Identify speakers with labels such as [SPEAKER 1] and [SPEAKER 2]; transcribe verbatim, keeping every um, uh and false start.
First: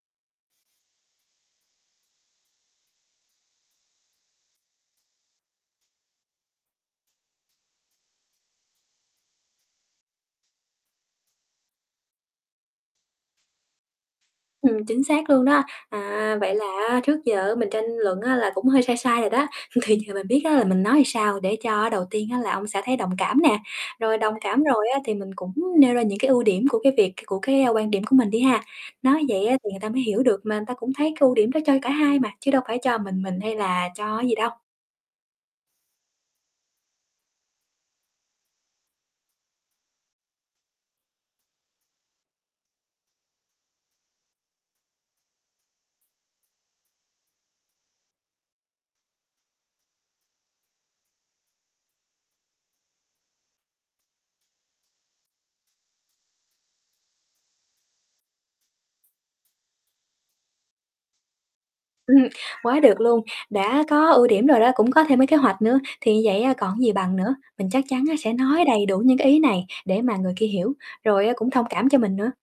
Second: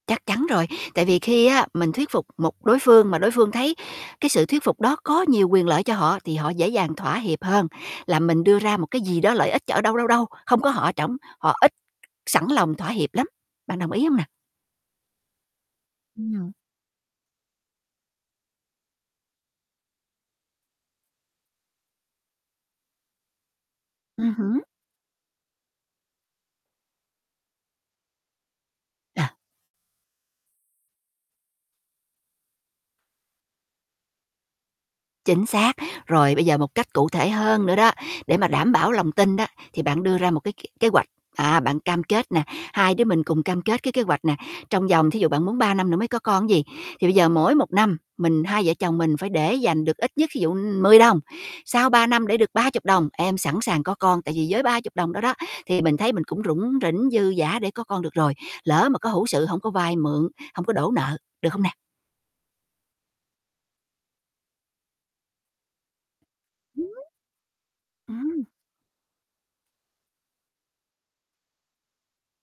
[SPEAKER 1] Chắc chắn rồi. Tại vì khi á, mình thuyết phục một đối phương mà đối phương thấy cái sự thuyết phục đó có nhiều quyền lợi cho họ, thì họ dễ dàng thỏa hiệp hơn là mình đưa ra một cái gì đó lợi ích ch ở đâu, đâu, đâu, không có họ ở trỏng, họ ít sẵn lòng thỏa hiệp lắm. Bạn đồng ý hông nà?
[SPEAKER 2] Ừm, chính xác luôn đó. À,
[SPEAKER 1] Ừm.
[SPEAKER 2] vậy là á, trước giờ mình tranh luận á là cũng hơi sai sai rồi đó. Thì giờ mình biết á là mình nói sao để cho đầu tiên á là ông xã thấy đồng cảm nè, rồi đồng
[SPEAKER 1] Ừm hứm.
[SPEAKER 2] cảm rồi á, thì mình cũng nêu ra những cái ưu điểm của cái việc cái của cái quan điểm của mình đi ha. Nói
[SPEAKER 1] Ờ.
[SPEAKER 2] vậy á thì người ta mới hiểu được, mà ừn ta cũng thấy cái ưu điểm đó cho cả hai mà, chứ đâu phải cho mình mình hay là cho cái gì đâu.
[SPEAKER 1] Chính xác. Rồi bây giờ một cách cụ thể hơn nữa đó, để mà đảm bảo lòng tin đó, thì bạn đưa ra một cái k kế hoạch. À, bạn cam kết nè, hai đứa mình cùng cam kết cái kế hoạch nè, trong vòng thí dụ bạn muốn ba năm nữa mới có con ứn gì, thì bây giờ mỗi một năm mình hai vợ chồng mình phải để dành được ít nhất thí dụ, ưm, mười đồng, sau ba năm để được ba chục đồng, em sẵn sàng có con. Tại vì với ba mươi đồng đó đó, thì mình thấy mình cũng rủng rỉnh, dư dả để có con được rồi. Lỡ mà có hữu sự hổng có vay mượn, hông có đổ nợ, được hông nè?
[SPEAKER 2] Ừm, quá được luôn. Đã có ưu điểm rồi đó, cũng có thêm mấy kế hoạch nữa thì như vậy á còn gì
[SPEAKER 1] Ưm,
[SPEAKER 2] bằng nữa. Mình chắc chắn á sẽ
[SPEAKER 1] ừm.
[SPEAKER 2] nói đầy đủ những cái ý này để mà người kia hiểu, rồi á cũng thông cảm cho mình nữa.